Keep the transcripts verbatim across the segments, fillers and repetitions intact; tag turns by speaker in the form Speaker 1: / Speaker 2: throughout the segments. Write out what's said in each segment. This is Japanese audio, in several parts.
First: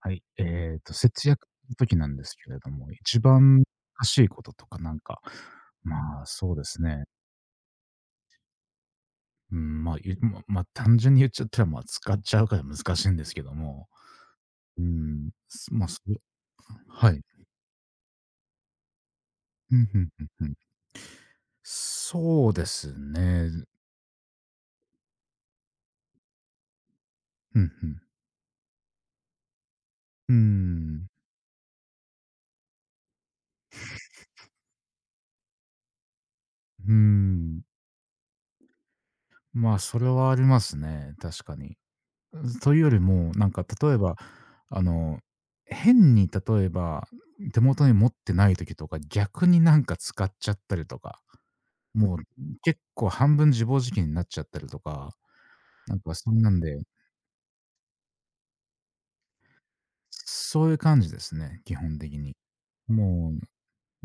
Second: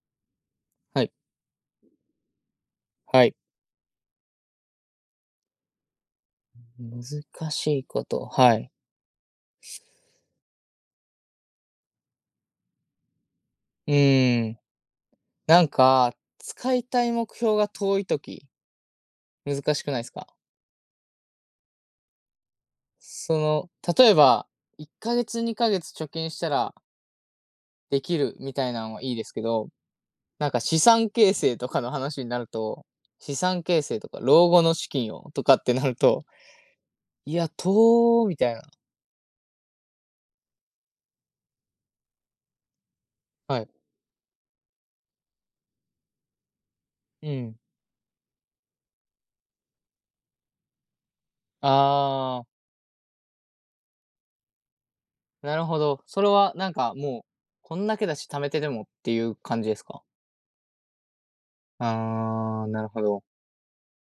Speaker 1: はい。えっと、
Speaker 2: はい。
Speaker 1: 節約の時なんですけれども、一
Speaker 2: はい。
Speaker 1: 番難しいこととかなんか、まあ、そうですね。
Speaker 2: 難しいこと、はい。
Speaker 1: うん、まあ、ゆままあ、単純に言っちゃったら、まあ、使っちゃうから難しいんですけども、
Speaker 2: うーん。
Speaker 1: うーん、
Speaker 2: なん
Speaker 1: すまあ、そ
Speaker 2: か、
Speaker 1: れ
Speaker 2: 使いた
Speaker 1: は
Speaker 2: い
Speaker 1: い。
Speaker 2: 目標が遠いとき難
Speaker 1: う
Speaker 2: し
Speaker 1: ん、
Speaker 2: く
Speaker 1: う
Speaker 2: ないで
Speaker 1: ん
Speaker 2: す
Speaker 1: うん
Speaker 2: か？
Speaker 1: うん。そうです
Speaker 2: そ
Speaker 1: ね。
Speaker 2: の、例えば、いっかげつ、にかげつ貯金したら
Speaker 1: うん、う
Speaker 2: で
Speaker 1: ん。
Speaker 2: きるみたいなのはいいですけど、
Speaker 1: う
Speaker 2: なんか資
Speaker 1: ん。
Speaker 2: 産形成とかの話になると、資産形成とか老後の資金をとかってなると、
Speaker 1: う
Speaker 2: いや、
Speaker 1: ん。
Speaker 2: とみたいな。
Speaker 1: まあ、それはありますね、確かに。というよりも、なん
Speaker 2: は
Speaker 1: か
Speaker 2: い。
Speaker 1: 例えば、あの、変に例えば、
Speaker 2: うん。
Speaker 1: 手元に持ってない時とか、逆になんか使っちゃったりとか、もう
Speaker 2: ああ、
Speaker 1: 結構半分自暴自棄になっちゃったりとか、
Speaker 2: なるほ
Speaker 1: なん
Speaker 2: ど。
Speaker 1: か
Speaker 2: それ
Speaker 1: そんな
Speaker 2: は
Speaker 1: ん
Speaker 2: なん
Speaker 1: で、
Speaker 2: かもう、こんだけだし貯めてでもっていう感じですか？
Speaker 1: そういう感じですね、基本的に。
Speaker 2: ああ、なるほど。
Speaker 1: もう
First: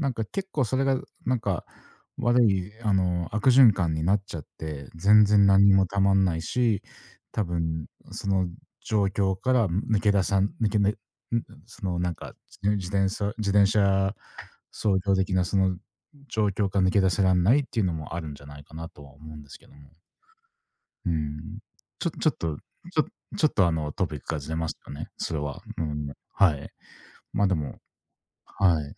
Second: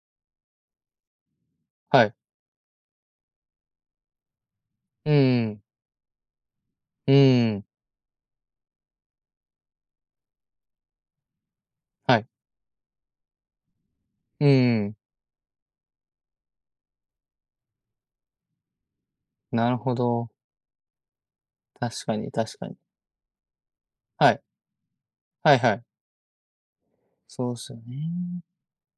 Speaker 1: なんか結構それがなんか
Speaker 2: はい。
Speaker 1: 悪い、あの、悪循環になっちゃって、
Speaker 2: う
Speaker 1: 全然
Speaker 2: ん、
Speaker 1: 何もたまんないし、
Speaker 2: う
Speaker 1: 多
Speaker 2: ん。
Speaker 1: 分その状況から抜け出さん抜けねん、そのなん
Speaker 2: はい。
Speaker 1: か、自自転車自転車
Speaker 2: うん。
Speaker 1: 操業的なその状況から抜け出せらんないっていうのもあるんじゃないかなとは思うんですけ
Speaker 2: な
Speaker 1: ど
Speaker 2: る
Speaker 1: も。
Speaker 2: ほど。
Speaker 1: うん。
Speaker 2: 確
Speaker 1: ちょ
Speaker 2: か
Speaker 1: ちょ
Speaker 2: に
Speaker 1: っと、
Speaker 2: 確かに。
Speaker 1: ちょちょっとあのトピッ
Speaker 2: は
Speaker 1: クが
Speaker 2: い。
Speaker 1: ずれますよね、それ
Speaker 2: はい
Speaker 1: は。
Speaker 2: は
Speaker 1: う
Speaker 2: い。
Speaker 1: ん、はい。ま、
Speaker 2: そ
Speaker 1: で
Speaker 2: うです
Speaker 1: も
Speaker 2: よね。
Speaker 1: はい。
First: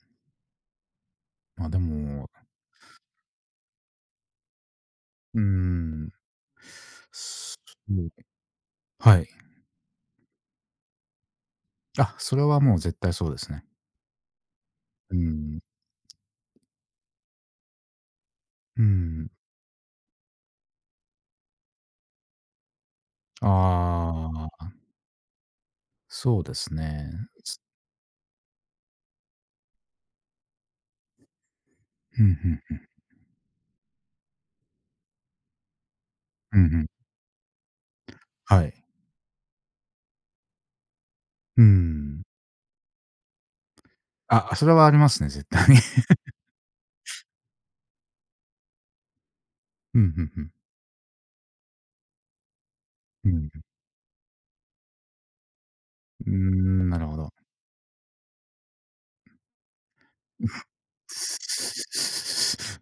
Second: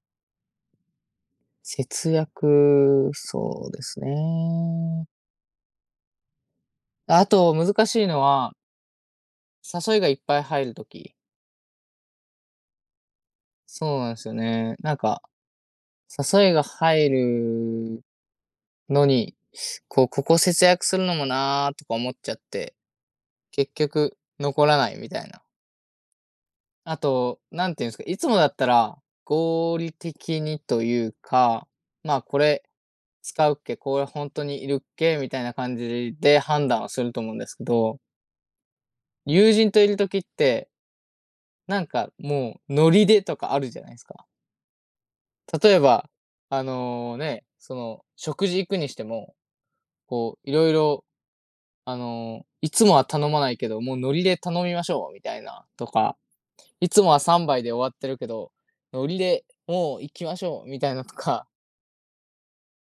Speaker 1: ま、で
Speaker 2: 節
Speaker 1: も
Speaker 2: 約、そうですね。
Speaker 1: うーん。
Speaker 2: あと
Speaker 1: す
Speaker 2: 難
Speaker 1: も
Speaker 2: しい
Speaker 1: う
Speaker 2: のは、
Speaker 1: はい。
Speaker 2: 誘いがいっぱい入るとき
Speaker 1: あ、それはもう絶対そうですね。
Speaker 2: そうなんですよね。なん
Speaker 1: う
Speaker 2: か、
Speaker 1: ん。
Speaker 2: 誘いが入る
Speaker 1: う
Speaker 2: の
Speaker 1: ん。
Speaker 2: に、こう、ここ節約するのもなーとか思っちゃって、結局
Speaker 1: あ
Speaker 2: 残
Speaker 1: あ、
Speaker 2: らないみたいな。
Speaker 1: そうです
Speaker 2: あ
Speaker 1: ね。
Speaker 2: と、
Speaker 1: す
Speaker 2: 何て言うんですか、いつもだったら、合理的にというか、まあ、
Speaker 1: う
Speaker 2: これ
Speaker 1: ん
Speaker 2: 使うっけ、これ本当にいるっけ、みたいな感じで
Speaker 1: うん、
Speaker 2: 判
Speaker 1: うんう
Speaker 2: 断
Speaker 1: ん、
Speaker 2: をすると思うんですけど、
Speaker 1: はい。
Speaker 2: 友人といる時って、
Speaker 1: う
Speaker 2: なんか
Speaker 1: ん。
Speaker 2: もうノリでとかあるじゃないですか。
Speaker 1: あ、それはありますね、絶対
Speaker 2: 例
Speaker 1: に。
Speaker 2: えば、あの、ね、その、食事行くにしても、
Speaker 1: うん、
Speaker 2: こ
Speaker 1: う
Speaker 2: う、
Speaker 1: ん
Speaker 2: いろいろあの、いつもは頼
Speaker 1: う
Speaker 2: ま
Speaker 1: ん。
Speaker 2: ないけど、もうノリで頼みましょうみたいなとか
Speaker 1: うん。うー
Speaker 2: い
Speaker 1: ん、な
Speaker 2: つ
Speaker 1: る
Speaker 2: も
Speaker 1: ほ
Speaker 2: は
Speaker 1: ど。
Speaker 2: さんばいで終わってるけど、ノリでもう行きましょうみたいなとか、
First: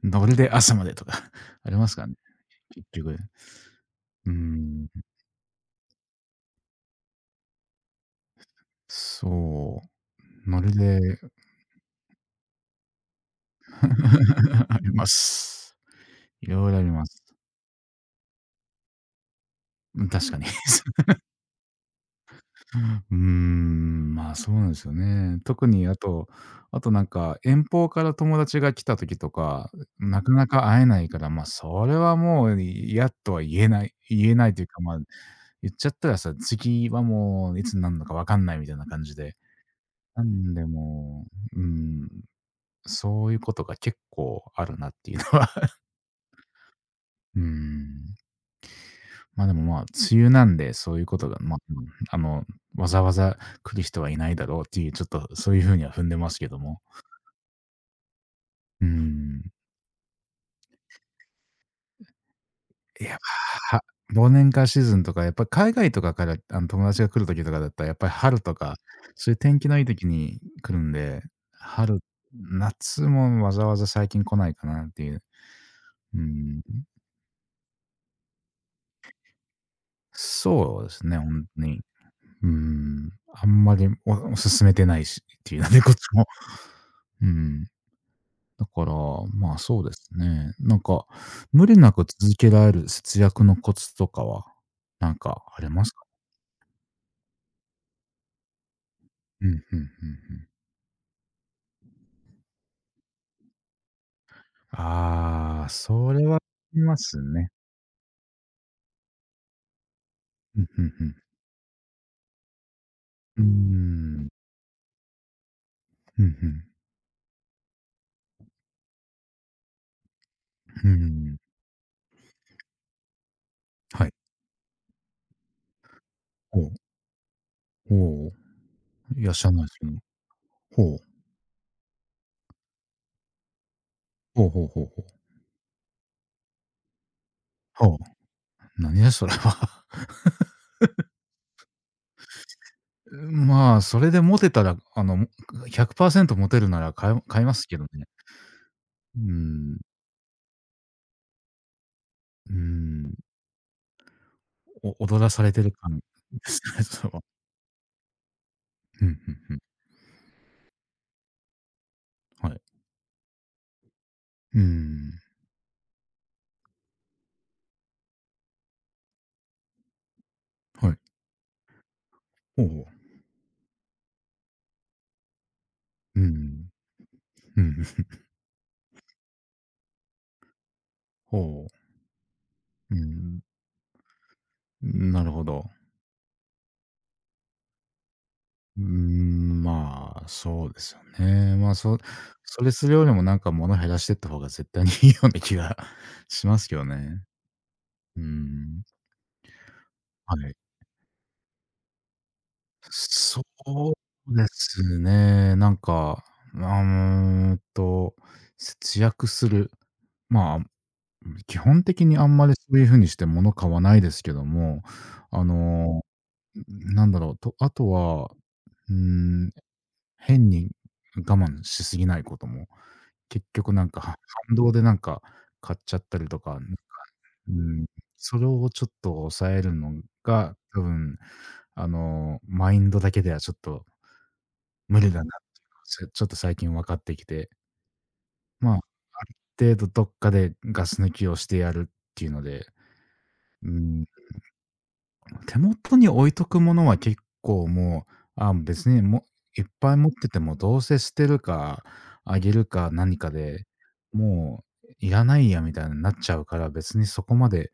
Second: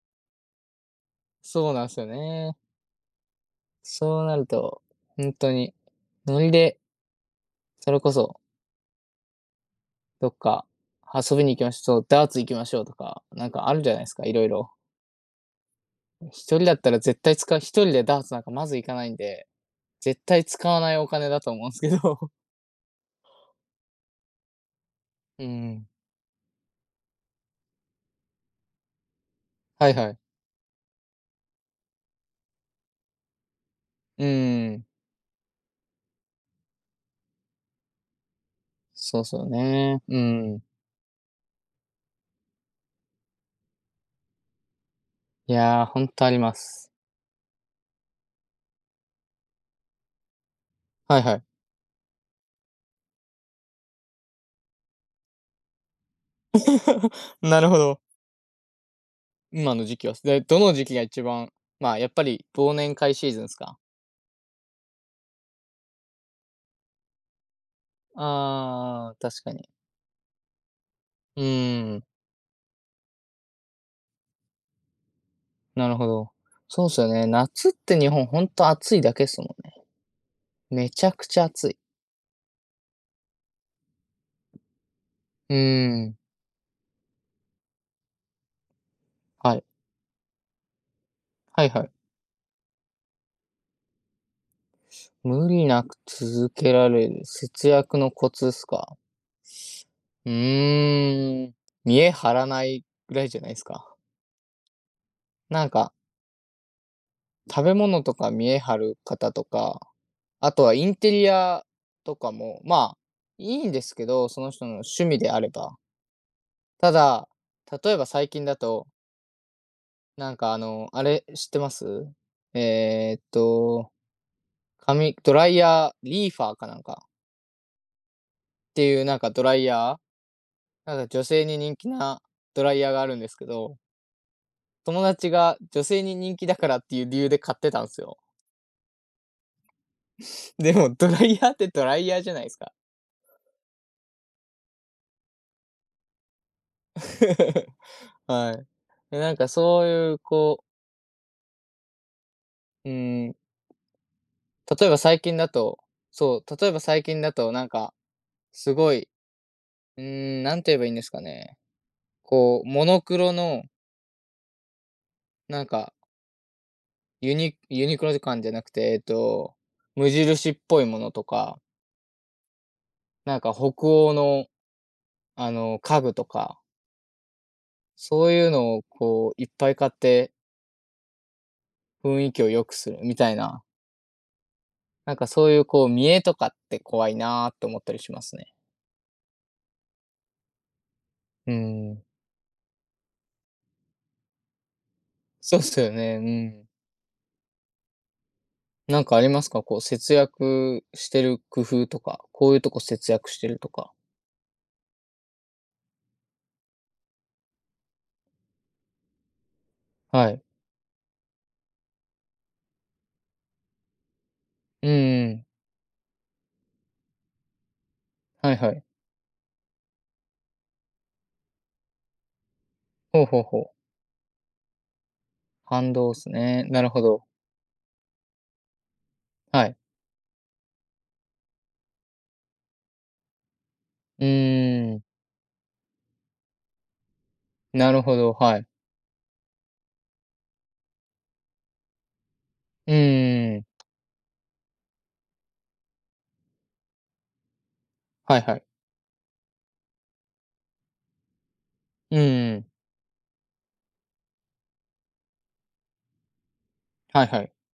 Speaker 1: 「どれで朝まで」とか あ
Speaker 2: そう
Speaker 1: り
Speaker 2: な
Speaker 1: ま
Speaker 2: んで
Speaker 1: す
Speaker 2: す
Speaker 1: か
Speaker 2: よ
Speaker 1: らね、
Speaker 2: ね。
Speaker 1: 結局。
Speaker 2: そう
Speaker 1: う
Speaker 2: なると、
Speaker 1: ん、
Speaker 2: 本当に、ノリで、それこそ
Speaker 1: そ
Speaker 2: どっ
Speaker 1: う。ノ
Speaker 2: か
Speaker 1: リで
Speaker 2: 遊びに行きましょう、ダーツ行きましょうとか、なんかあるじゃないですか、色 々。
Speaker 1: あります。
Speaker 2: 一
Speaker 1: い
Speaker 2: 人
Speaker 1: ろい
Speaker 2: だっ
Speaker 1: ろあり
Speaker 2: たら
Speaker 1: ま
Speaker 2: 絶
Speaker 1: す。
Speaker 2: 対使う一人でダーツなんかまず行かないんで、
Speaker 1: うん、
Speaker 2: 絶
Speaker 1: 確かに。
Speaker 2: 対使わないお 金だと思うんですけど。
Speaker 1: うーん、まあ、そうなんですよね。
Speaker 2: う
Speaker 1: 特に
Speaker 2: ん。
Speaker 1: あとあとなんか、遠方から友達が来た時とか、
Speaker 2: はいはい。
Speaker 1: なかなか会えないから、ま、あそれはもう嫌とは言えない
Speaker 2: う
Speaker 1: 言えないというか、
Speaker 2: ん。
Speaker 1: ま、あ言っちゃったらさ、次はもういつになるのかわかんないみたいな感じ
Speaker 2: そう
Speaker 1: で。
Speaker 2: そうね。う
Speaker 1: なん
Speaker 2: ん。
Speaker 1: でもう、うーん、そういうことが結構あるなっていうのは。
Speaker 2: いやー、ほんとあります。
Speaker 1: うん。ま、でも、まあ、梅雨なんで、そういうこ
Speaker 2: はい
Speaker 1: と
Speaker 2: は
Speaker 1: が、
Speaker 2: い。
Speaker 1: まあ、うん、あの、わざわざ来る人はいないだろうっていう、ちょっとそういう風には踏んでますけども。
Speaker 2: なるほど。
Speaker 1: うん。
Speaker 2: 今の時期はで、どの時期が一番、まあ、やっぱり忘年
Speaker 1: い
Speaker 2: 会
Speaker 1: や、
Speaker 2: シーズンですか？
Speaker 1: は忘年会シーズンとか、やっぱり海外とかから、あの、友達が来る時とかだったら、やっぱり春とか、
Speaker 2: ああ、
Speaker 1: そういう
Speaker 2: 確か
Speaker 1: 天気
Speaker 2: に。
Speaker 1: のいい時に来るんで、
Speaker 2: うー
Speaker 1: 春、
Speaker 2: ん、
Speaker 1: 夏もわざわざ最近来ないかなっていう。
Speaker 2: なるほ
Speaker 1: う
Speaker 2: ど。
Speaker 1: ん。
Speaker 2: そうっすよね。夏って日本ほんと暑いだけっすもんね。
Speaker 1: そうで
Speaker 2: めち
Speaker 1: す
Speaker 2: ゃ
Speaker 1: ね、
Speaker 2: くちゃ
Speaker 1: 本当
Speaker 2: 暑い。
Speaker 1: に。うん。あんまりおお勧めてないしっ
Speaker 2: う
Speaker 1: て
Speaker 2: ー
Speaker 1: いうようなこと
Speaker 2: ん、
Speaker 1: も。うん。だから、ま
Speaker 2: は
Speaker 1: あ、
Speaker 2: い。
Speaker 1: そうですね。なんか、
Speaker 2: は
Speaker 1: 無
Speaker 2: い
Speaker 1: 理
Speaker 2: はい。
Speaker 1: なく続けられる節約のコツとかは、なんか
Speaker 2: 無
Speaker 1: あ
Speaker 2: 理
Speaker 1: り
Speaker 2: な
Speaker 1: ます
Speaker 2: く
Speaker 1: か？
Speaker 2: 続けられる節約のコツっすか？
Speaker 1: うん、うんうんうん。
Speaker 2: うーん、見栄張らないぐらいじゃないですか？
Speaker 1: あ
Speaker 2: な
Speaker 1: あ、
Speaker 2: んか、
Speaker 1: それはありますね。
Speaker 2: 食べ物とか見栄張る方とかあ
Speaker 1: う
Speaker 2: と
Speaker 1: ん、
Speaker 2: は
Speaker 1: う
Speaker 2: イン
Speaker 1: んう
Speaker 2: テ
Speaker 1: ん。
Speaker 2: リアとかも、まあ、
Speaker 1: うー
Speaker 2: いいんですけ
Speaker 1: ん。
Speaker 2: ど、その人の趣味であれば。
Speaker 1: うんう
Speaker 2: ただ、例えば最近だと、なんかあ
Speaker 1: ん。う
Speaker 2: の、あれ
Speaker 1: ん。
Speaker 2: 知ってますえーっと、
Speaker 1: はい。
Speaker 2: 髪、ドライヤー、リーファー
Speaker 1: ほ
Speaker 2: か
Speaker 1: う。
Speaker 2: なんか
Speaker 1: ほう。
Speaker 2: っていうなん
Speaker 1: いや、い
Speaker 2: か
Speaker 1: で
Speaker 2: ド
Speaker 1: すけ
Speaker 2: ラ
Speaker 1: ど。
Speaker 2: イヤー、なんか女性に人気なドライヤーがあるんですけど、
Speaker 1: ほうほうほうほ
Speaker 2: 友
Speaker 1: う。
Speaker 2: 達が女性に人気だからっていう理由で買ってた
Speaker 1: ほ
Speaker 2: ん
Speaker 1: う。
Speaker 2: で
Speaker 1: ほう
Speaker 2: すよ。
Speaker 1: 何やそれは。
Speaker 2: でもドライヤーってドライヤーじゃないですか。
Speaker 1: まあ、それでモテたら、あの、ひゃくパーセントモテるなら買い買います けどね。
Speaker 2: はい。
Speaker 1: う
Speaker 2: でなんか
Speaker 1: ーん。
Speaker 2: そういう、こう、
Speaker 1: うー
Speaker 2: う
Speaker 1: ん。
Speaker 2: ーん、例えば
Speaker 1: お
Speaker 2: 最
Speaker 1: 踊ら
Speaker 2: 近
Speaker 1: さ
Speaker 2: だ
Speaker 1: れてる
Speaker 2: と
Speaker 1: 感で
Speaker 2: そう、
Speaker 1: す
Speaker 2: 例えば
Speaker 1: ね、
Speaker 2: 最
Speaker 1: それ
Speaker 2: 近
Speaker 1: は。
Speaker 2: だとなんか、すご
Speaker 1: う
Speaker 2: い、
Speaker 1: ん、ふんふん。
Speaker 2: うーん、なんて言えばいいんですかね。
Speaker 1: はい。
Speaker 2: こう、モノクロの、
Speaker 1: うーん、
Speaker 2: なんか、ユニユニクロ感じゃなくて、えっと、無印っぽい
Speaker 1: はい。
Speaker 2: ものとか、
Speaker 1: ほうほう。
Speaker 2: なんか北欧の、あの、家具
Speaker 1: う
Speaker 2: とか、
Speaker 1: ん、うん、
Speaker 2: そういうのをこういっぱい買って
Speaker 1: ほう。
Speaker 2: 雰囲気を良くす
Speaker 1: う
Speaker 2: るみたい
Speaker 1: ん、
Speaker 2: な、なん
Speaker 1: な
Speaker 2: か
Speaker 1: るほ
Speaker 2: そういう
Speaker 1: ど。
Speaker 2: こう見栄とかって怖いなーって思ったりしますね。
Speaker 1: うーん、まあ、そうですよ
Speaker 2: う
Speaker 1: ね。まあ、
Speaker 2: ー
Speaker 1: そ
Speaker 2: ん。
Speaker 1: それするよりもなんか物減らしてった方が絶対にいいような気
Speaker 2: そうっ
Speaker 1: が
Speaker 2: すよね、う
Speaker 1: します
Speaker 2: ん。
Speaker 1: けどね。うーん、
Speaker 2: なんかありますか？こう節
Speaker 1: はい。
Speaker 2: 約してる工夫とか、こういうとこ節約し
Speaker 1: そ
Speaker 2: てるとか。
Speaker 1: うですね、なんか、あ、うーんと、節約する。
Speaker 2: はい。
Speaker 1: まあ、うん、基本的にあんまりそういう風にして物買わないですけども、
Speaker 2: う
Speaker 1: あ
Speaker 2: ん
Speaker 1: の、なんだろう、とあとは、
Speaker 2: はいはい。
Speaker 1: うーん、変に我慢しすぎないことも、
Speaker 2: ほうほう
Speaker 1: 結
Speaker 2: ほう。
Speaker 1: 局なんかは反動でなんか買っ
Speaker 2: 反
Speaker 1: ちゃっ
Speaker 2: 動で
Speaker 1: たり
Speaker 2: す
Speaker 1: とか、な
Speaker 2: ね。
Speaker 1: んか、
Speaker 2: なるほど。
Speaker 1: うーん、それをちょっと抑え
Speaker 2: は
Speaker 1: る
Speaker 2: い。
Speaker 1: のが、多分あの、マインドだけではちょっと
Speaker 2: うー
Speaker 1: 無
Speaker 2: ん。
Speaker 1: 理だなっていうのが、ちょっと最近分かってきて、
Speaker 2: なるほど、はい。
Speaker 1: まあ、ある程度どっかでガス抜きをしてやるっていうので、
Speaker 2: うんん
Speaker 1: うーん、手元に置いとくものは結構もう、
Speaker 2: はい
Speaker 1: あ、
Speaker 2: はい。
Speaker 1: 別にもういっぱい持っててもどうせ捨てるか、
Speaker 2: う
Speaker 1: あげ
Speaker 2: ん
Speaker 1: る
Speaker 2: ん。
Speaker 1: か何かで、もういらないやみたいになっちゃうから、別にそ
Speaker 2: はい
Speaker 1: こ
Speaker 2: は
Speaker 1: ま
Speaker 2: い。
Speaker 1: で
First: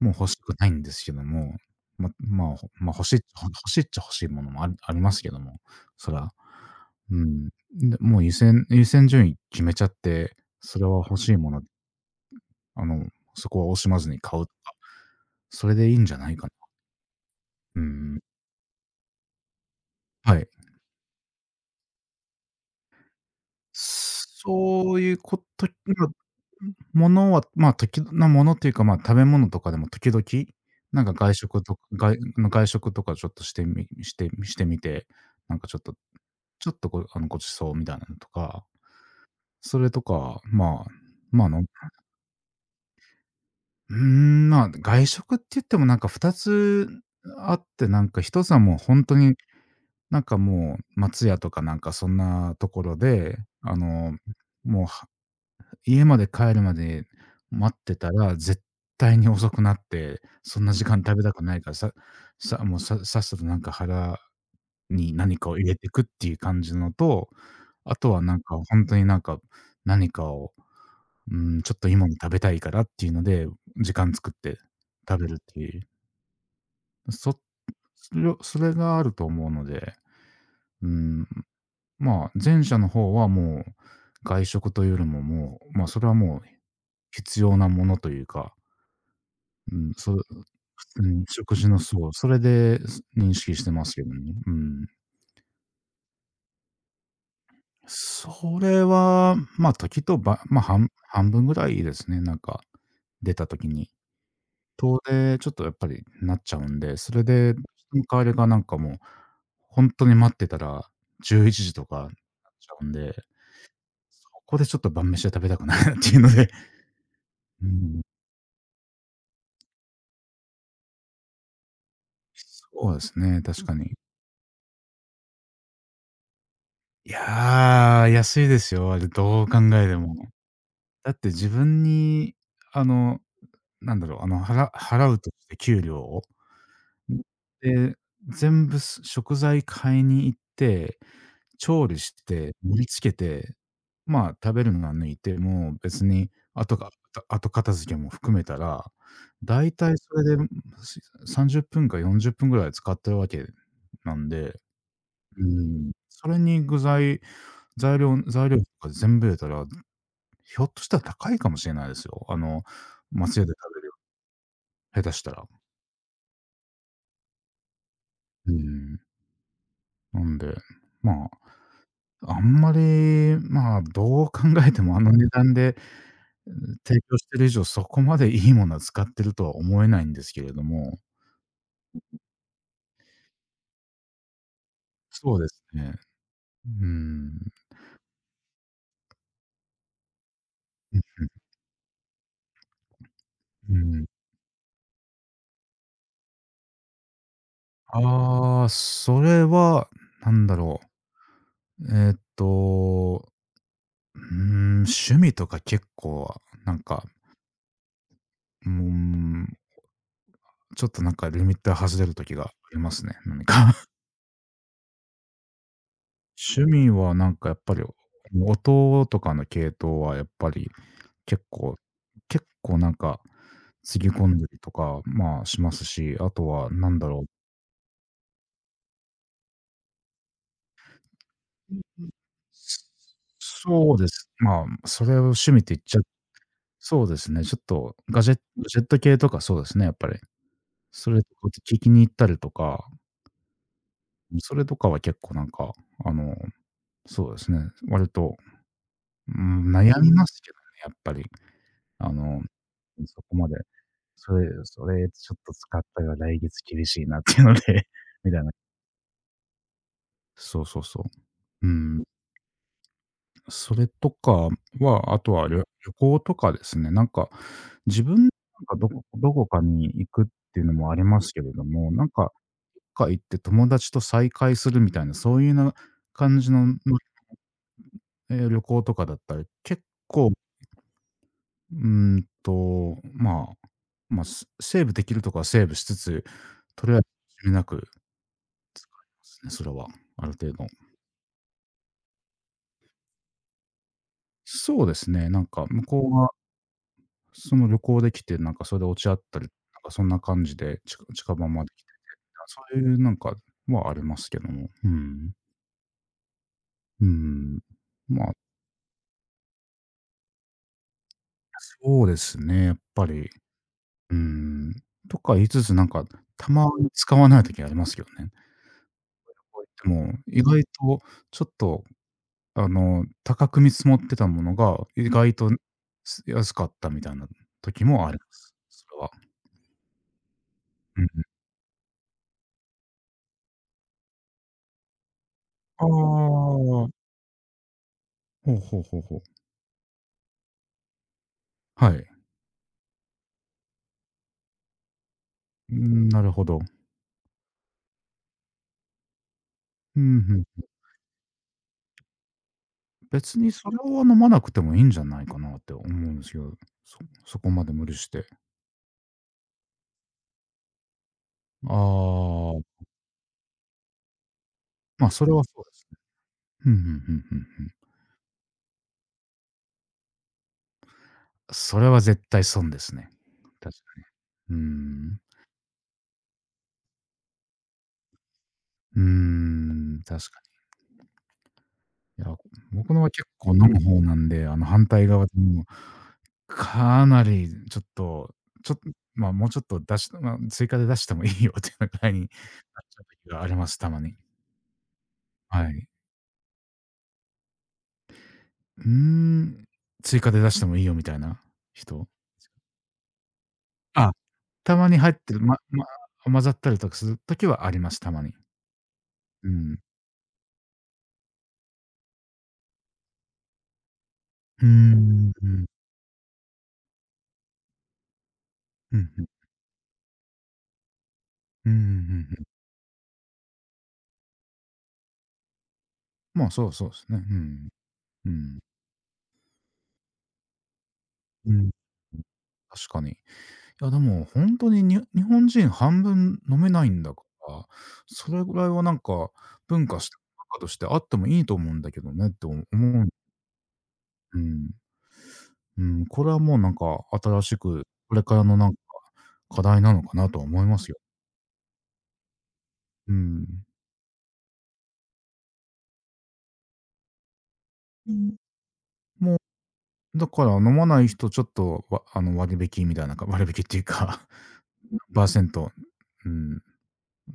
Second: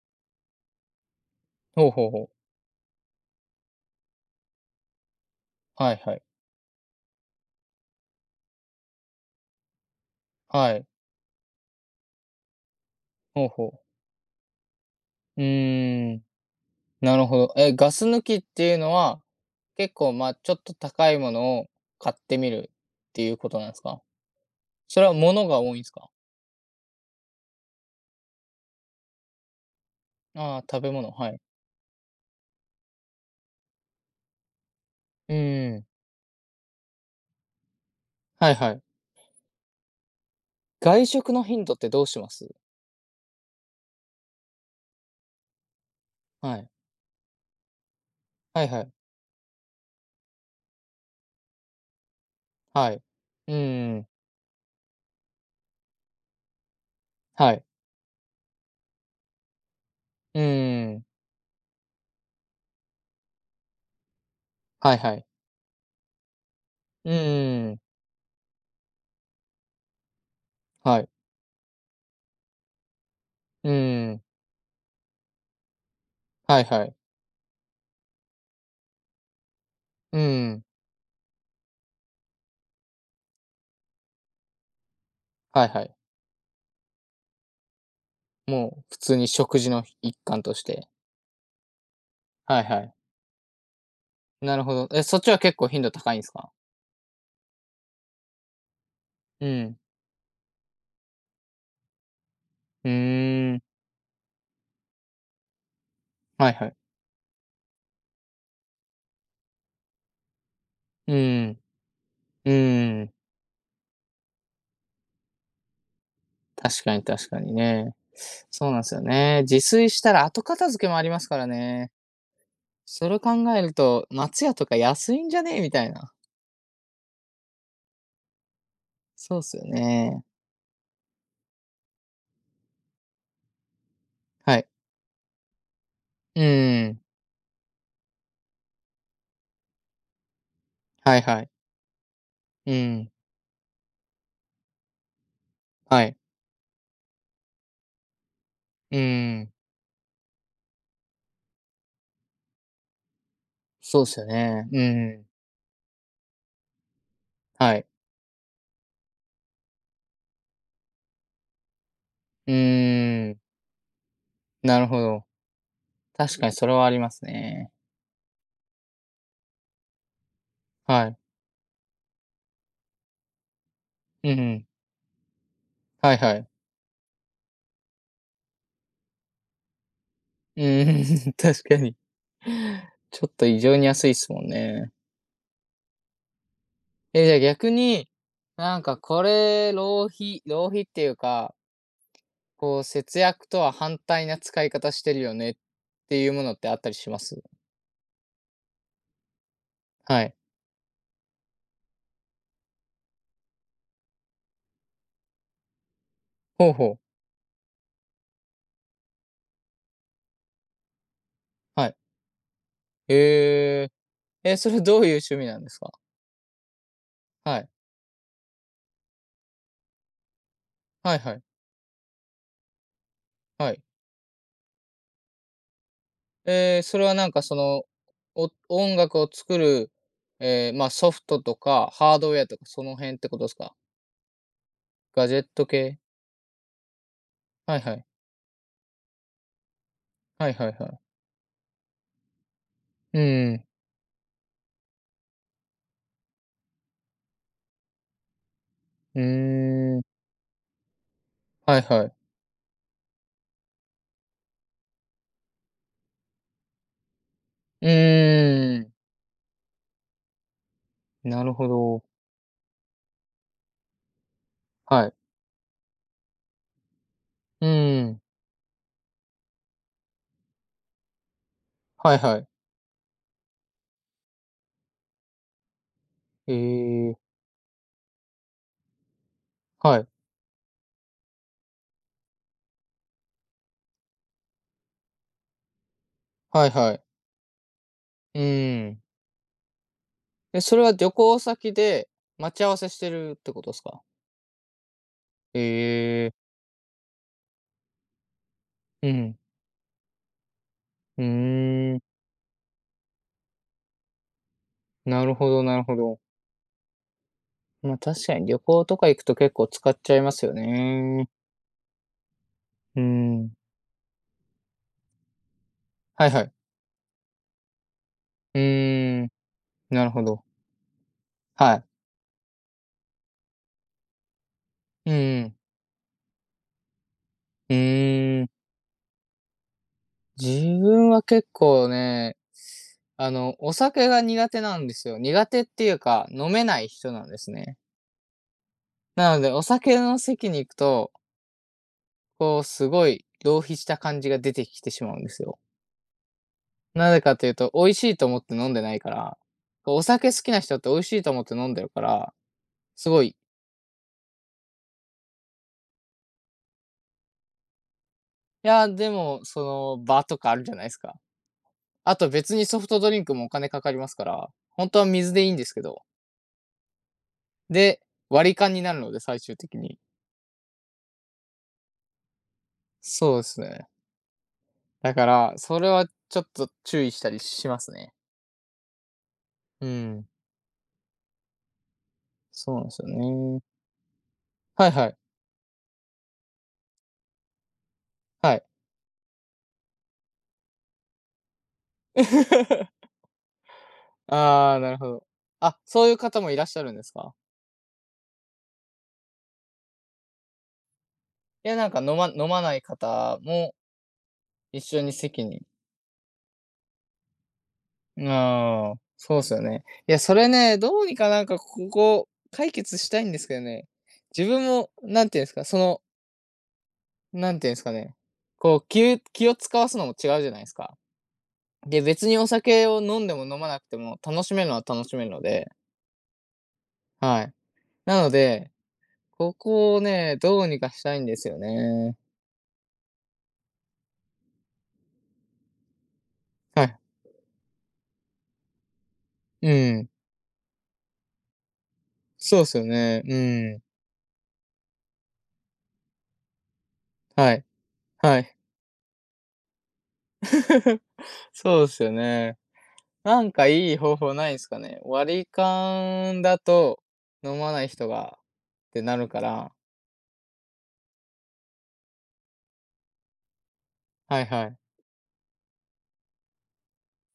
Speaker 1: もう欲しくないんですけども、
Speaker 2: ほうほう
Speaker 1: ま
Speaker 2: ほう。
Speaker 1: まあ、ほまあ、欲しいっちゃ欲しいっちゃ欲しいものもありありますけども、
Speaker 2: はい
Speaker 1: そ
Speaker 2: はい。
Speaker 1: ら。うん。で、もう優先優先順位決めちゃって、
Speaker 2: は
Speaker 1: そ
Speaker 2: い。
Speaker 1: れは欲しいもの、あの、
Speaker 2: ほう
Speaker 1: そこ
Speaker 2: ほ
Speaker 1: は惜
Speaker 2: う。
Speaker 1: しまずに買うとか、
Speaker 2: う
Speaker 1: それでいいん
Speaker 2: ー
Speaker 1: じゃ
Speaker 2: ん。
Speaker 1: ないかな。
Speaker 2: なるほど。え、
Speaker 1: うんう
Speaker 2: ガス
Speaker 1: ん。
Speaker 2: 抜きっていうのは、結構、まあ、
Speaker 1: はい。
Speaker 2: ちょっと高いものを買ってみるっていうことなんですか？
Speaker 1: そ
Speaker 2: そ
Speaker 1: う
Speaker 2: れは
Speaker 1: いうこ
Speaker 2: 物が
Speaker 1: と、
Speaker 2: 多いんです
Speaker 1: ま
Speaker 2: か？
Speaker 1: あ、ものは、まあ、時なものっていうか、まあ、食べ物とかでも時々、
Speaker 2: ああー、食べ
Speaker 1: なん
Speaker 2: 物、
Speaker 1: か
Speaker 2: は
Speaker 1: 外
Speaker 2: い。
Speaker 1: 食とがあの、外食とかちょっとしてみしてみしてみて、
Speaker 2: う
Speaker 1: なんかちょ
Speaker 2: ー
Speaker 1: っ
Speaker 2: ん、
Speaker 1: とちょっとごあの、ご馳走みたいなのと
Speaker 2: はい
Speaker 1: か、
Speaker 2: はい。
Speaker 1: それとか、まあ、
Speaker 2: 外食
Speaker 1: ま
Speaker 2: の
Speaker 1: あ、あ
Speaker 2: 頻
Speaker 1: の、
Speaker 2: 度ってどうします？
Speaker 1: うーん、まあ、外食って言ってもなんか2
Speaker 2: はい。
Speaker 1: つあって、なんかひとつは
Speaker 2: はい
Speaker 1: もう
Speaker 2: はい。
Speaker 1: 本当に、なんかもう松屋とかなんかそんなとこ
Speaker 2: は
Speaker 1: ろ
Speaker 2: い。
Speaker 1: で、
Speaker 2: う
Speaker 1: あ
Speaker 2: ーん、
Speaker 1: の、もうは家まで帰るまで
Speaker 2: はい。
Speaker 1: 待ってたら、絶対に遅くなって、
Speaker 2: う
Speaker 1: そんな時
Speaker 2: ー
Speaker 1: 間
Speaker 2: ん、
Speaker 1: 食べたくないから、ささもうささっさとなんか腹
Speaker 2: はい
Speaker 1: に
Speaker 2: はい。
Speaker 1: 何かを入れてくっていう感じの
Speaker 2: う
Speaker 1: と、
Speaker 2: ーん、
Speaker 1: あとはなんか本当になんか、何かを、
Speaker 2: はい。
Speaker 1: うん、ちょっと今も食べたいからっていうので、
Speaker 2: う
Speaker 1: 時
Speaker 2: ー
Speaker 1: 間
Speaker 2: ん、
Speaker 1: 作って食べるっていう。
Speaker 2: はいはい。
Speaker 1: そそれをそれがあると思うので、
Speaker 2: うーん、
Speaker 1: うん、まあ、前者の方はもう、外食というよりもも
Speaker 2: はい
Speaker 1: う、
Speaker 2: は
Speaker 1: ま、
Speaker 2: い。
Speaker 1: それはもう必要なものというか
Speaker 2: もう普通に食事
Speaker 1: う
Speaker 2: の
Speaker 1: ん、そ
Speaker 2: 一
Speaker 1: う、
Speaker 2: 環として。
Speaker 1: うん、食事のそう、それ
Speaker 2: はいは
Speaker 1: で、
Speaker 2: い。
Speaker 1: す認識してますけどね。う
Speaker 2: なるほ
Speaker 1: ん。
Speaker 2: ど。え、そっちは結構頻度高いんですか？
Speaker 1: それは、
Speaker 2: う
Speaker 1: ま、
Speaker 2: ん。
Speaker 1: 時とばま、半半分ぐらいですね、なんか、
Speaker 2: う
Speaker 1: 出た
Speaker 2: ーん、
Speaker 1: 時に。遠出、ちょっとやっぱりなっ
Speaker 2: は
Speaker 1: ち
Speaker 2: い
Speaker 1: ゃう
Speaker 2: はい。
Speaker 1: んで、それで、人の代わりがなんかもう、ほんとに待ってたら
Speaker 2: うー
Speaker 1: 11
Speaker 2: ん、
Speaker 1: 時とかなっ
Speaker 2: う
Speaker 1: ちゃうんで、
Speaker 2: ん、
Speaker 1: そこでちょっと晩飯は食べたくないなっていうので、
Speaker 2: 確かに確かに
Speaker 1: う
Speaker 2: ね。
Speaker 1: ん。
Speaker 2: そうなんですよね。自炊したら後片付けもありますからね。
Speaker 1: そうで
Speaker 2: それ
Speaker 1: す
Speaker 2: を考
Speaker 1: ね、
Speaker 2: え
Speaker 1: 確か
Speaker 2: る
Speaker 1: に。
Speaker 2: と、松屋とか安いんじゃねえみたいな。
Speaker 1: いや、安いですよ、あれ
Speaker 2: そうっ
Speaker 1: どう
Speaker 2: す
Speaker 1: 考
Speaker 2: よ
Speaker 1: えても。
Speaker 2: ね。
Speaker 1: だって自分に、あの、なんだろう、あの、は
Speaker 2: はい。
Speaker 1: ら払うとして給料を。
Speaker 2: うーん。
Speaker 1: で、全部す食材買いに行って、
Speaker 2: はいはい。
Speaker 1: 調理して、
Speaker 2: う
Speaker 1: 盛り付
Speaker 2: ん。
Speaker 1: けて、まあ、食べるのは抜いても、
Speaker 2: は
Speaker 1: 別
Speaker 2: い。
Speaker 1: に後が後片付けも含めたら、
Speaker 2: うーん。
Speaker 1: だいたいそれで、うん、さんじゅっぷんかよんじゅっぷんぐらい使ってるわけ
Speaker 2: そうっ
Speaker 1: な
Speaker 2: すよ
Speaker 1: んで、
Speaker 2: ね。うん。
Speaker 1: うーん、それに具材、
Speaker 2: はい。
Speaker 1: 材料材料とか全部入れたらひょっとしたら高いかもしれないですよ。あ
Speaker 2: う
Speaker 1: の、
Speaker 2: ー
Speaker 1: 松
Speaker 2: ん。
Speaker 1: 屋で食べるよ
Speaker 2: なるほ
Speaker 1: り、下手し
Speaker 2: ど。
Speaker 1: たら。
Speaker 2: 確かにそれはありますね。
Speaker 1: うん。なんで、
Speaker 2: はい。
Speaker 1: まあ、あんまり、まあ、どう
Speaker 2: うん
Speaker 1: 考
Speaker 2: うん。
Speaker 1: えてもあの値段で、
Speaker 2: はいはい。
Speaker 1: 提供してる以上、そこまでいいものは使ってるとは思えないんですけれど
Speaker 2: う
Speaker 1: も。
Speaker 2: ーん、確かに。ちょっと異常に安いっすもんね。
Speaker 1: そうですね。うー
Speaker 2: え、
Speaker 1: ん。
Speaker 2: じゃあ逆に、なんかこれ浪費浪費っ
Speaker 1: う
Speaker 2: ていう
Speaker 1: ん
Speaker 2: かこう、節約と
Speaker 1: う
Speaker 2: は
Speaker 1: ん。う
Speaker 2: 反
Speaker 1: ん。
Speaker 2: 対な使い方してるよねっていうものってあったりします？
Speaker 1: ああ、それは、
Speaker 2: は
Speaker 1: な
Speaker 2: い。
Speaker 1: んだろう。えっと、うーん、趣味とか結構、
Speaker 2: ほ
Speaker 1: な
Speaker 2: う
Speaker 1: ん
Speaker 2: ほ
Speaker 1: か、
Speaker 2: う。
Speaker 1: うーん、ちょっとなんかリミッター
Speaker 2: はい。
Speaker 1: 外れる時がありますね、何か。
Speaker 2: へえ。え、それどういう趣味なんですか？
Speaker 1: 趣味はなんかやっ
Speaker 2: はい。
Speaker 1: ぱり、音とかの系統はやっぱり
Speaker 2: はいはい。
Speaker 1: 結構結構なんか、
Speaker 2: はい。
Speaker 1: つぎ込んだりとか、まあ、しますし、あとは
Speaker 2: えー
Speaker 1: な
Speaker 2: そ
Speaker 1: ん
Speaker 2: れ
Speaker 1: だ
Speaker 2: は
Speaker 1: ろ
Speaker 2: なんか
Speaker 1: う。
Speaker 2: その、お音楽を作る、ええ、ま、ソフトとかハードウェアとかその辺ってことですか？
Speaker 1: そうです。まあ、それを
Speaker 2: ガジェッ
Speaker 1: 趣味っ
Speaker 2: ト
Speaker 1: て言っち
Speaker 2: 系？
Speaker 1: ゃ、そうですね、ちょっ
Speaker 2: はいは
Speaker 1: と
Speaker 2: い。
Speaker 1: ガジェットガジェット系とか、そうですね、やっぱり。
Speaker 2: はいはいは
Speaker 1: そ
Speaker 2: い。
Speaker 1: れとか聞きに行ったりとか、
Speaker 2: うんうん。
Speaker 1: それとかは結構なんか、あの、そうですね、割と
Speaker 2: う
Speaker 1: うーん、
Speaker 2: ー
Speaker 1: 悩み
Speaker 2: ん。
Speaker 1: ますけどね、やっぱり。
Speaker 2: はいは
Speaker 1: あ
Speaker 2: い。
Speaker 1: の、そこまで、それそれちょっと使ったら来月厳しいなっていうので、
Speaker 2: う
Speaker 1: みたいな。
Speaker 2: ーん。
Speaker 1: そうそうそ
Speaker 2: なる
Speaker 1: う。う
Speaker 2: ほ
Speaker 1: ん。
Speaker 2: ど。
Speaker 1: それとか
Speaker 2: は
Speaker 1: は、
Speaker 2: い。
Speaker 1: あとはりょ旅行とかですね、なんか、
Speaker 2: う
Speaker 1: 自
Speaker 2: ー
Speaker 1: 分
Speaker 2: ん。
Speaker 1: なんかどこどこかに行くっていうのもありますけれども、なん
Speaker 2: はい
Speaker 1: か、
Speaker 2: はい。
Speaker 1: どっか行って友達と再会するみたいな、そういうな感じ
Speaker 2: え
Speaker 1: のの、
Speaker 2: え、
Speaker 1: ええ、旅行とかだったら、結
Speaker 2: はい。
Speaker 1: 構うーんと、まあ、まあ、すセーブできるとこはセーブしつつ、
Speaker 2: はい
Speaker 1: と
Speaker 2: は
Speaker 1: りあえ
Speaker 2: い。
Speaker 1: ず気になく
Speaker 2: う
Speaker 1: 使
Speaker 2: ー
Speaker 1: い
Speaker 2: ん。
Speaker 1: ますね、それは、ある程
Speaker 2: え、
Speaker 1: 度。
Speaker 2: それは旅行先で待ち合わせしてるってことですか？
Speaker 1: そうですね、なん
Speaker 2: え
Speaker 1: か向こうが
Speaker 2: え、
Speaker 1: その旅行で来て、なんかそれで落ち
Speaker 2: う
Speaker 1: 合っ
Speaker 2: ん。
Speaker 1: たり、なんかそんな感じで、ちか
Speaker 2: うー
Speaker 1: 近場まで来て、
Speaker 2: ん、
Speaker 1: そういうなんかはありますけども、う
Speaker 2: な
Speaker 1: ん。
Speaker 2: るほどなるほど。
Speaker 1: うん。
Speaker 2: ま、
Speaker 1: ま
Speaker 2: 確
Speaker 1: あ、
Speaker 2: かに旅行とか行くと結構使っちゃいますよね。
Speaker 1: そうですね、やっ
Speaker 2: う
Speaker 1: ぱり、
Speaker 2: ん。
Speaker 1: うん。とか言いつつ、なんか、
Speaker 2: はいは
Speaker 1: た
Speaker 2: い。
Speaker 1: まに使わない時ありますけどね。
Speaker 2: うーん、
Speaker 1: と言っ
Speaker 2: なる
Speaker 1: ても、
Speaker 2: ほ
Speaker 1: 意
Speaker 2: ど。
Speaker 1: 外とちょっ
Speaker 2: は
Speaker 1: と
Speaker 2: い。
Speaker 1: あの、高く見積もってたものが、意
Speaker 2: うん
Speaker 1: 外
Speaker 2: う
Speaker 1: と、
Speaker 2: ん。
Speaker 1: す安かったみたいな
Speaker 2: う
Speaker 1: 時もありま
Speaker 2: ーん。
Speaker 1: す。それは。
Speaker 2: 自
Speaker 1: うん
Speaker 2: 分
Speaker 1: う
Speaker 2: は結構ね、あの、お酒が苦手なんですよ。苦手っていうか、飲めな
Speaker 1: ん。あ
Speaker 2: い
Speaker 1: あ、
Speaker 2: 人なんですね。
Speaker 1: ほうほうほうほう。
Speaker 2: なので、お酒の席に行くと、
Speaker 1: はい。
Speaker 2: こう、すごい浪費した感じが出てきてしまうんですよ。
Speaker 1: うん、なるほど。
Speaker 2: なぜかというと、美味しいと思って飲んでないから、
Speaker 1: う
Speaker 2: お
Speaker 1: ん、
Speaker 2: 酒
Speaker 1: ふ
Speaker 2: 好
Speaker 1: ん、
Speaker 2: きな人って美味しいと思って飲んでるから、すごい、
Speaker 1: 別にそれを飲まなくてもいいんじゃないかなって思うんですよ。そ、そこまで無理して。
Speaker 2: いや、でも、その、場とかあるじゃないですか。
Speaker 1: あ
Speaker 2: あと別にソ
Speaker 1: あ、
Speaker 2: フトドリンクもお金かかりますから、本当は
Speaker 1: ま、それ
Speaker 2: 水
Speaker 1: は
Speaker 2: でい
Speaker 1: そ
Speaker 2: いん
Speaker 1: う
Speaker 2: で
Speaker 1: で
Speaker 2: すけ
Speaker 1: すね。
Speaker 2: ど、
Speaker 1: ふんふんふんふんふん。
Speaker 2: で、割り勘になるので、最終的に。
Speaker 1: それは絶対損ですね。
Speaker 2: そうです
Speaker 1: 確
Speaker 2: ね。
Speaker 1: かに。うー
Speaker 2: だ
Speaker 1: ん。
Speaker 2: から、それはちょっと注意したりしますね。
Speaker 1: うー
Speaker 2: う
Speaker 1: ん、
Speaker 2: ん。
Speaker 1: 確かに。いや、
Speaker 2: そうなんで
Speaker 1: 僕の
Speaker 2: すよ
Speaker 1: は結構飲
Speaker 2: ね。
Speaker 1: む方なんで、あの、反
Speaker 2: はいは
Speaker 1: 対
Speaker 2: い。
Speaker 1: 側でもかなりちょっと、
Speaker 2: はい。
Speaker 1: ちょっとまあ、もうちょっと出しまあ、追加で出してもいいよっていうぐらいになっちゃ う時があります、たまに。
Speaker 2: ああ、なるほど。
Speaker 1: は
Speaker 2: あ、
Speaker 1: い。
Speaker 2: そういう方もいらっしゃるんですか？
Speaker 1: うーん、追加で出してもいいよみたいな
Speaker 2: いや、なんか
Speaker 1: 人？
Speaker 2: 飲ま飲まない方も
Speaker 1: あ、た
Speaker 2: 一
Speaker 1: まに
Speaker 2: 緒
Speaker 1: 入
Speaker 2: に
Speaker 1: ってる、
Speaker 2: 席
Speaker 1: ま
Speaker 2: に
Speaker 1: ま混ざったりとかする時はあります、たまに。
Speaker 2: ああ、そうで
Speaker 1: う
Speaker 2: すよ
Speaker 1: ん。
Speaker 2: ね。いや、それね、どうにかなんかここ解決したいんですけどね。自
Speaker 1: う
Speaker 2: 分
Speaker 1: ー
Speaker 2: もなん
Speaker 1: ん、
Speaker 2: ていうんですか、
Speaker 1: う
Speaker 2: その、なんていうんですかね、こう、気を
Speaker 1: ん。
Speaker 2: 気を使わすのも違うじゃないですか。
Speaker 1: うんうんう
Speaker 2: で、
Speaker 1: ん
Speaker 2: 別に
Speaker 1: うん。
Speaker 2: お酒を飲んでも飲まなくても楽しめるのは楽しめるので、
Speaker 1: まあ、そうそうですね。う
Speaker 2: はい。
Speaker 1: ん。
Speaker 2: な
Speaker 1: う
Speaker 2: の
Speaker 1: ん。
Speaker 2: で、ここをね、どうにかしたいんです
Speaker 1: う
Speaker 2: よ
Speaker 1: ん。
Speaker 2: ね。
Speaker 1: 確かに。いや、でも本当に、に日本人半分飲め
Speaker 2: は
Speaker 1: ないん
Speaker 2: い。
Speaker 1: だから、それぐらいはなんか、
Speaker 2: う
Speaker 1: 文化し
Speaker 2: ん。
Speaker 1: 文化としてあってもいいと思うんだけどねって思
Speaker 2: そうっすよ
Speaker 1: う。
Speaker 2: ね。うん。
Speaker 1: うん。うん、これはもうなんか新
Speaker 2: は
Speaker 1: し
Speaker 2: い。
Speaker 1: く、これか
Speaker 2: は
Speaker 1: ら
Speaker 2: い。
Speaker 1: のなんか、課題なのかなとは思いますよ。
Speaker 2: そうっすよね。
Speaker 1: う
Speaker 2: な
Speaker 1: ん。
Speaker 2: んかいい方法ないんすかね？割り勘だと、飲まない人がってなる
Speaker 1: も
Speaker 2: から、
Speaker 1: う、だから飲まない人ちょっと、わ、あの、割引みたいなか割引っていうか、
Speaker 2: はいはい。
Speaker 1: <laughs>パーセント、パーセントうん、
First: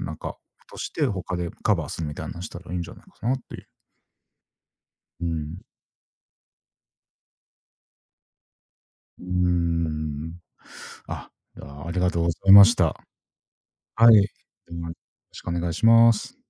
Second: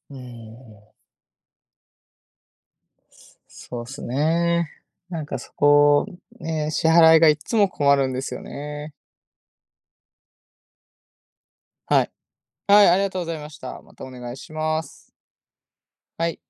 Speaker 1: な
Speaker 2: う
Speaker 1: んか、
Speaker 2: ん。
Speaker 1: として他でカバーするみたいなのしたらいいんじゃないかなっていう。
Speaker 2: そうっすね。な
Speaker 1: う
Speaker 2: んかそ
Speaker 1: ん。
Speaker 2: こ、ね、支払いがいっつも困るんですよね。
Speaker 1: うーん。あ、ああり
Speaker 2: は
Speaker 1: が
Speaker 2: い。
Speaker 1: とうございまし
Speaker 2: はい、あ
Speaker 1: た。
Speaker 2: りがとうございました。また
Speaker 1: は
Speaker 2: お
Speaker 1: い。
Speaker 2: 願いし
Speaker 1: で
Speaker 2: ま
Speaker 1: は、よろ
Speaker 2: す。
Speaker 1: しくお願いしま
Speaker 2: は
Speaker 1: す。
Speaker 2: い。